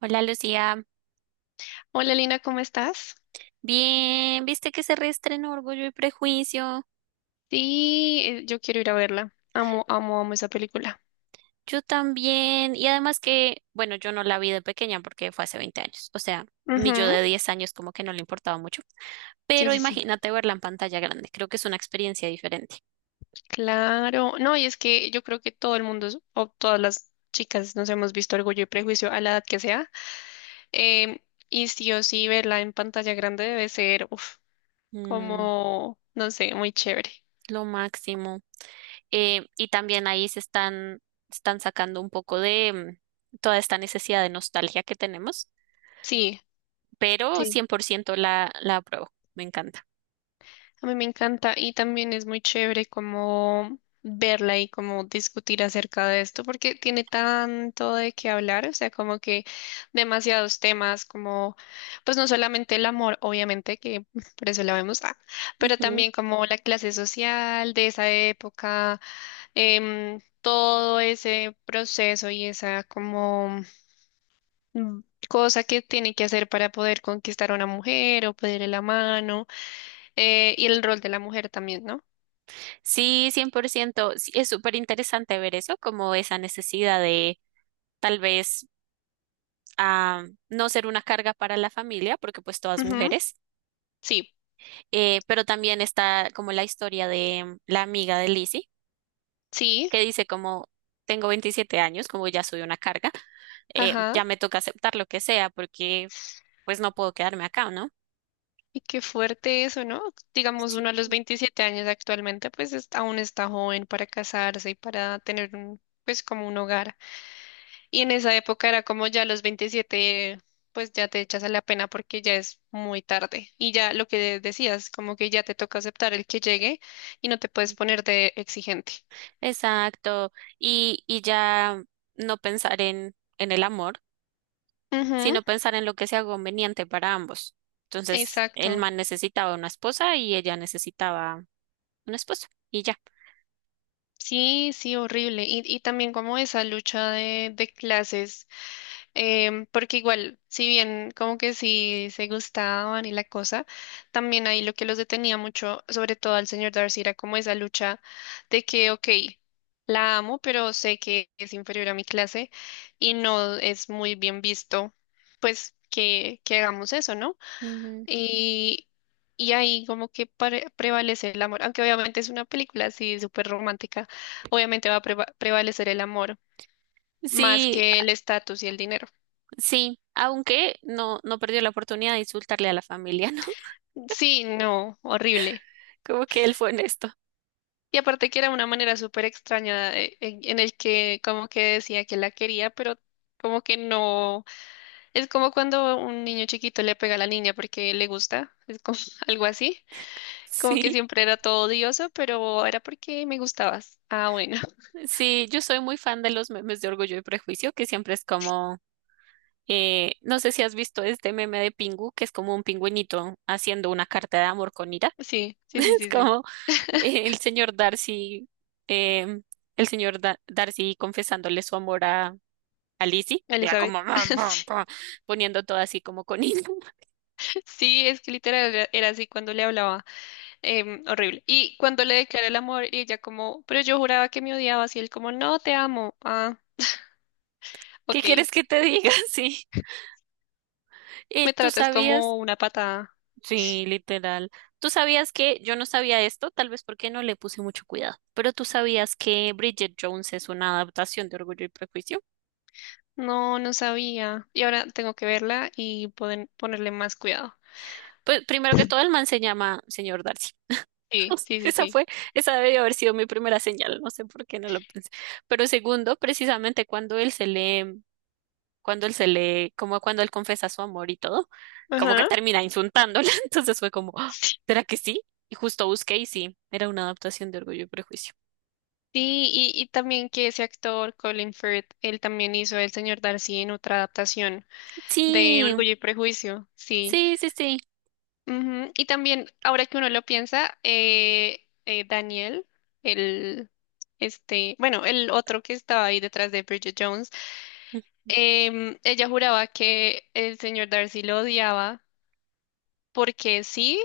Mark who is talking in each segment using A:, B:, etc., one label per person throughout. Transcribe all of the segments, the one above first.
A: Hola Lucía,
B: Hola Lina, ¿cómo estás?
A: bien, viste que se reestrenó Orgullo y Prejuicio,
B: Sí, yo quiero ir a verla. Amo, amo, amo esa película.
A: yo también, y además que, bueno, yo no la vi de pequeña porque fue hace 20 años, o sea, mi yo
B: Ujú.
A: de 10 años como que no le importaba mucho,
B: Sí,
A: pero
B: sí, sí.
A: imagínate verla en pantalla grande, creo que es una experiencia diferente.
B: Claro. No, y es que yo creo que todo el mundo, o todas las chicas, nos hemos visto Orgullo y Prejuicio a la edad que sea. Em, y sí o sí, verla en pantalla grande debe ser, uf,
A: Mm,
B: como, no sé, muy chévere.
A: lo máximo. Y también ahí están sacando un poco de toda esta necesidad de nostalgia que tenemos,
B: Sí,
A: pero
B: sí.
A: 100% la apruebo, me encanta.
B: A mí me encanta y también es muy chévere como verla y como discutir acerca de esto porque tiene tanto de qué hablar, o sea, como que demasiados temas como pues no solamente el amor, obviamente que por eso la vemos, ah, pero también como la clase social de esa época, todo ese proceso y esa como mm, cosa que tiene que hacer para poder conquistar a una mujer o pedirle la mano, y el rol de la mujer también, ¿no?
A: Sí, 100%. Sí, es súper interesante ver eso, como esa necesidad de tal vez ah, no ser una carga para la familia, porque pues todas
B: Ujú.
A: mujeres.
B: Sí,
A: Pero también está como la historia de la amiga de Lizzie,
B: sí,
A: que dice como tengo 27 años, como ya soy una carga,
B: ajá.
A: ya me toca aceptar lo que sea, porque pues no puedo quedarme acá, ¿no?
B: Y qué fuerte eso, ¿no? Digamos, uno a los
A: Sí.
B: 27 años actualmente, pues es- aún está joven para casarse y para tener un, pues como un hogar. Y en esa época era como ya a los 27 pues ya te echas a la pena porque ya es muy tarde. Y ya lo que decías, como que ya te toca aceptar el que llegue y no te puedes poner de exigente.
A: Exacto. Y ya no pensar en el amor,
B: Ujú.
A: sino pensar en lo que sea conveniente para ambos. Entonces, el
B: Exacto.
A: man necesitaba una esposa y ella necesitaba un esposo y ya.
B: Sí, sí, horrible. Y también como esa lucha de clases, porque igual, si bien como que sí se gustaban y la cosa, también ahí lo que los detenía mucho, sobre todo al señor Darcy, era como esa lucha de que, ok, la amo, pero sé que es inferior a mi clase y no es muy bien visto, pues que hagamos eso, ¿no?
A: Ujú.
B: Y, y ahí como que pare- prevalece el amor, aunque obviamente es una película así súper romántica, obviamente va a preva- prevalecer el amor más
A: Sí,
B: que el estatus y el dinero.
A: sí, aunque no, no perdió la oportunidad de insultarle a la familia, ¿no?
B: Sí, no, horrible.
A: Como que él fue honesto.
B: Y aparte que era una manera súper extraña en el que como que decía que la quería, pero como que no. Es como cuando un niño chiquito le pega a la niña porque le gusta, es como algo así, como que
A: Sí,
B: siempre era todo odioso, pero era porque me gustabas. Ah, bueno,
A: sí, yo soy muy fan de los memes de Orgullo y Prejuicio, que siempre es como, no sé si has visto este meme de Pingu, que es como un pingüinito haciendo una carta de amor con ira.
B: sí, sí, sí,
A: Es
B: sí, sí.
A: como el señor Darcy, eh, el señor Darcy confesándole su amor a Lizzie, y era
B: Elizabeth,
A: como "Mam, pam,
B: sí,
A: pam", poniendo todo así como con hilo.
B: sí, es que literal era, era así cuando le hablaba, horrible. Y cuando le declaré el amor, y ella como, pero yo juraba que me odiabas, y él como, no, te amo. Ah,
A: ¿Qué
B: ok,
A: quieres que te diga? Sí.
B: me
A: ¿Tú
B: tratas
A: sabías?
B: como una patada.
A: Sí, literal. ¿Tú sabías que yo no sabía esto? Tal vez porque no le puse mucho cuidado. Pero ¿tú sabías que Bridget Jones es una adaptación de Orgullo y Prejuicio?
B: No, no sabía. Y ahora tengo que verla y poder ponerle más cuidado.
A: Pues primero que todo, el man se llama señor Darcy. No
B: Sí,
A: sé,
B: sí, sí,
A: Esa
B: sí.
A: fue, esa debió haber sido mi primera señal, no sé por qué no lo pensé. Pero segundo, precisamente cuando él se le, cuando él se le, como cuando él confesa su amor y todo, como que
B: Ajá.
A: termina insultándola, entonces fue como, "Ah, ¿será que sí? Y justo busqué y sí, era una adaptación de Orgullo y Prejuicio.
B: Sí, y también que ese actor, Colin Firth, él también hizo El Señor Darcy en otra adaptación de
A: Sí,
B: Orgullo y Prejuicio. Sí.
A: sí, sí, sí,
B: Ujú. Y también, ahora que uno lo piensa, Daniel, el, este, bueno, el otro que estaba ahí detrás de Bridget Jones,
A: mm,
B: ella juraba que el señor Darcy lo odiaba porque sí,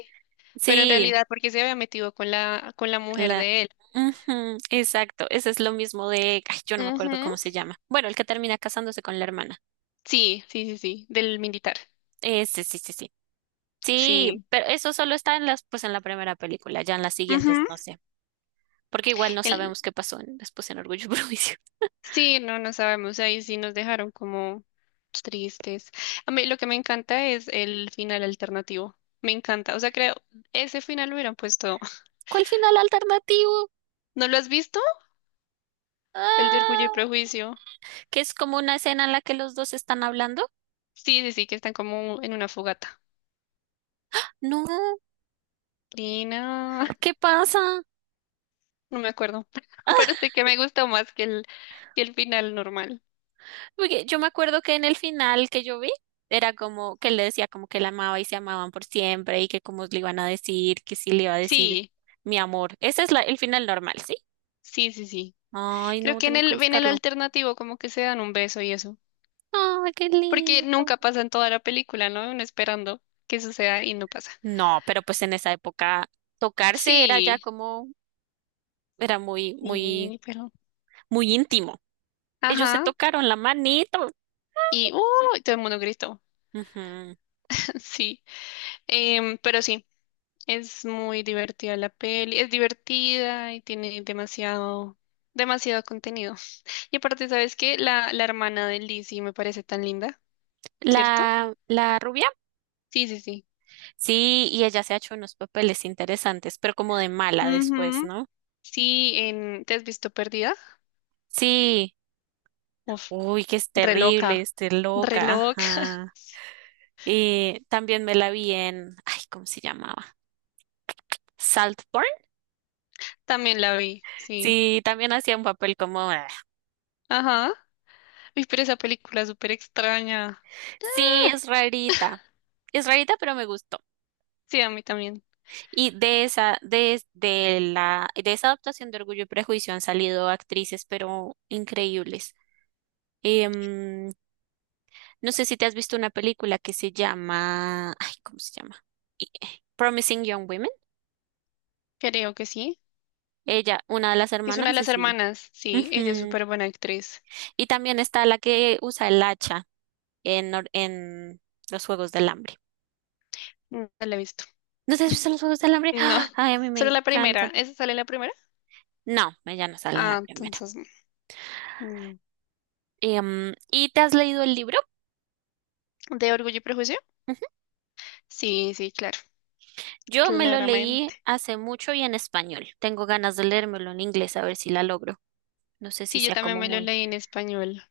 B: pero en
A: sí,
B: realidad porque se había metido con la mujer
A: la,
B: de él.
A: ujú, exacto, ese es lo mismo de, ay, yo no me acuerdo
B: Ujú.
A: cómo se llama. Bueno, el que termina casándose con la hermana.
B: Sí, sí, sí, sí, del militar.
A: Ese, sí, sí, sí. Sí,
B: Sí.
A: pero eso solo está pues en la primera película, ya en las siguientes
B: Ujú,
A: no sé, porque igual no
B: el-
A: sabemos qué pasó después en Orgullo y Prejuicio.
B: sí, no, no sabemos, ahí sí nos dejaron como tristes. A mí lo que me encanta es el final alternativo, me encanta, o sea, creo, ese final lo hubieran puesto.
A: ¿Cuál final alternativo?
B: ¿No lo has visto? El de Orgullo y
A: Ah,
B: Prejuicio.
A: que es como una escena en la que los dos están hablando.
B: Sí, sí, sí, que están como en una fogata.
A: No,
B: Lina,
A: ¿qué pasa?
B: no no me acuerdo,
A: Ah,
B: pero sí que me gustó más que el final normal.
A: porque yo me acuerdo que en el final que yo vi era como que él le decía como que la amaba y se amaban por siempre y que cómo le iban a decir, que sí le iba a decir
B: Sí,
A: mi amor. Ese es el final normal, ¿sí?
B: sí, sí, sí.
A: Ay,
B: Creo
A: no,
B: que
A: tengo que
B: en el
A: buscarlo.
B: alternativo como que se dan un beso y eso,
A: Ay, qué
B: porque
A: lindo.
B: nunca pasa en toda la película, ¿no? Uno esperando que suceda y no pasa.
A: No, pero pues en esa época tocarse era ya
B: Sí,
A: como, era muy, muy,
B: y, pero,
A: muy íntimo. Ellos se
B: ajá,
A: tocaron la manito.
B: y, uy, todo el mundo gritó,
A: Ujú.
B: sí. Pero sí, es muy divertida la peli, es divertida y tiene demasiado, demasiado contenido. Y aparte, ¿sabes qué? La hermana de Lizzie me parece tan linda, ¿cierto?
A: La rubia,
B: Sí, sí, sí.
A: sí, y ella se ha hecho unos papeles interesantes, pero como de mala después,
B: Ujú.
A: ¿no?
B: Sí, en, ¿te has visto Perdida?
A: Sí,
B: Uf,
A: uy, que es
B: re loca,
A: terrible, esté
B: re
A: loca,
B: loca,
A: ajá. Y también me la vi en, ay, ¿cómo se llamaba? Saltburn.
B: también la vi, sí,
A: Sí, también hacía un papel como,
B: ajá. Uy, pero esa película es súper extraña,
A: sí, es rarita. Es rarita, pero me gusta.
B: sí, a mí también.
A: Y de esa adaptación de Orgullo y Prejuicio han salido actrices, pero increíbles. Em, no sé si te has visto una película que se llama, ay, ¿cómo se llama? Promising Young Women.
B: Creo que sí.
A: Ella, una de las
B: Es una de
A: hermanas,
B: las
A: es ella.
B: hermanas. Sí, ella es
A: Ujú.
B: súper buena actriz.
A: Y también está la que usa el hacha en, en los Juegos del Hambre.
B: No la he visto.
A: ¿No te has visto los Juegos del Hambre?
B: No,
A: ¡Ah! Ay, a mí me
B: solo la primera.
A: encantan.
B: ¿Esa sale la primera?
A: No, ella no sale en
B: Ah,
A: la primera.
B: entonces no.
A: ¿Y te has leído el libro?
B: ¿De Orgullo y Prejuicio? Sí, sí, claro.
A: Yo me lo leí
B: Claramente.
A: hace mucho y en español. Tengo ganas de leérmelo en inglés a ver si la logro. No sé si
B: Sí, yo
A: sea
B: también
A: como
B: me lo
A: muy.
B: leí en español.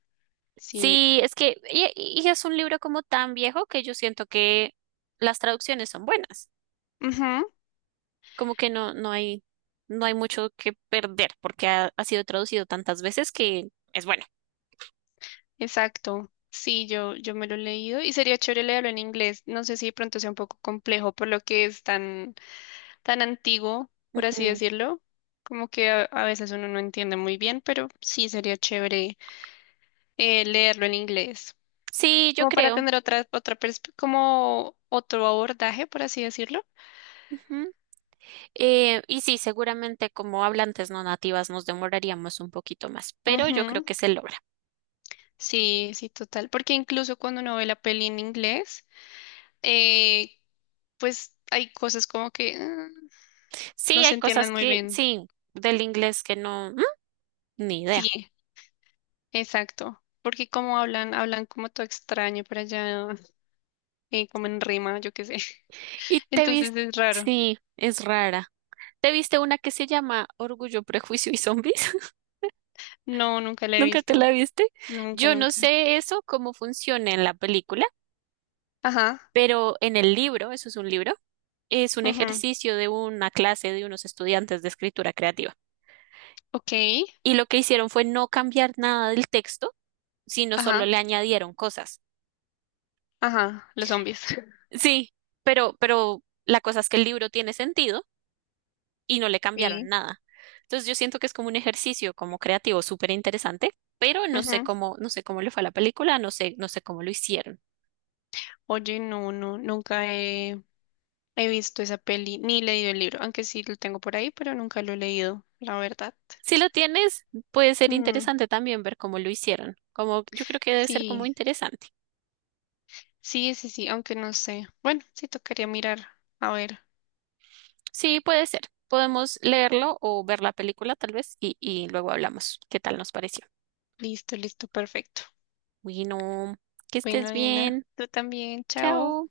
B: Sí.
A: Sí, es que y es un libro como tan viejo que yo siento que las traducciones son buenas.
B: Ujú,
A: Como que no hay mucho que perder porque ha sido traducido tantas veces que es bueno.
B: exacto. Sí, yo me lo he leído y sería chévere leerlo en inglés. No sé si de pronto sea un poco complejo por lo que es tan, tan antiguo, por así
A: Ujú.
B: decirlo. Como que a veces uno no entiende muy bien, pero sí sería chévere leerlo en inglés,
A: Sí, yo
B: como para
A: creo.
B: tener otra, otra perspe- como otro abordaje, por así decirlo.
A: Ujú. Y sí, seguramente como hablantes no nativas nos demoraríamos un poquito más, pero yo creo
B: Ujú.
A: que se logra.
B: Sí, sí, total, porque incluso cuando uno ve la peli en inglés, eh, pues hay cosas como que ah, no
A: Sí,
B: se
A: hay
B: entienden
A: cosas
B: muy
A: que,
B: bien.
A: sí, del inglés que no, ni idea.
B: Sí, exacto, porque como hablan, hablan como todo extraño para allá, como en rima, yo qué sé.
A: Y te
B: Entonces
A: viste,
B: es raro.
A: sí, es rara. ¿Te viste una que se llama Orgullo, Prejuicio y Zombies?
B: No, nunca la he
A: ¿Nunca te
B: visto,
A: la viste?
B: nunca,
A: Yo no
B: nunca.
A: sé eso, cómo funciona en la película,
B: Ajá,
A: pero en el libro, eso es un libro, es un
B: ujú.
A: ejercicio de una clase de unos estudiantes de escritura creativa.
B: Ok,
A: Y lo que hicieron fue no cambiar nada del texto, sino solo
B: ajá.
A: le añadieron cosas.
B: Ajá, los zombies.
A: Sí, pero la cosa es que el libro tiene sentido y no le cambiaron
B: Sí.
A: nada. Entonces yo siento que es como un ejercicio como creativo súper interesante, pero no sé
B: Ujú.
A: cómo, no sé cómo le fue a la película, no sé, no sé cómo lo hicieron.
B: Oye, no, no, nunca he, he visto esa peli ni leído el libro, aunque sí lo tengo por ahí, pero nunca lo he leído, la verdad.
A: Si lo tienes, puede ser
B: Mm,
A: interesante también ver cómo lo hicieron. Como yo creo que debe ser como
B: sí,
A: interesante.
B: sí, sí, sí, aunque no sé. Bueno, sí tocaría mirar. A ver,
A: Sí, puede ser. Podemos leerlo o ver la película tal vez y luego hablamos qué tal nos pareció.
B: listo, listo, perfecto.
A: Bueno, que
B: Bueno,
A: estés
B: nena,
A: bien.
B: tú también, chao.
A: Chao.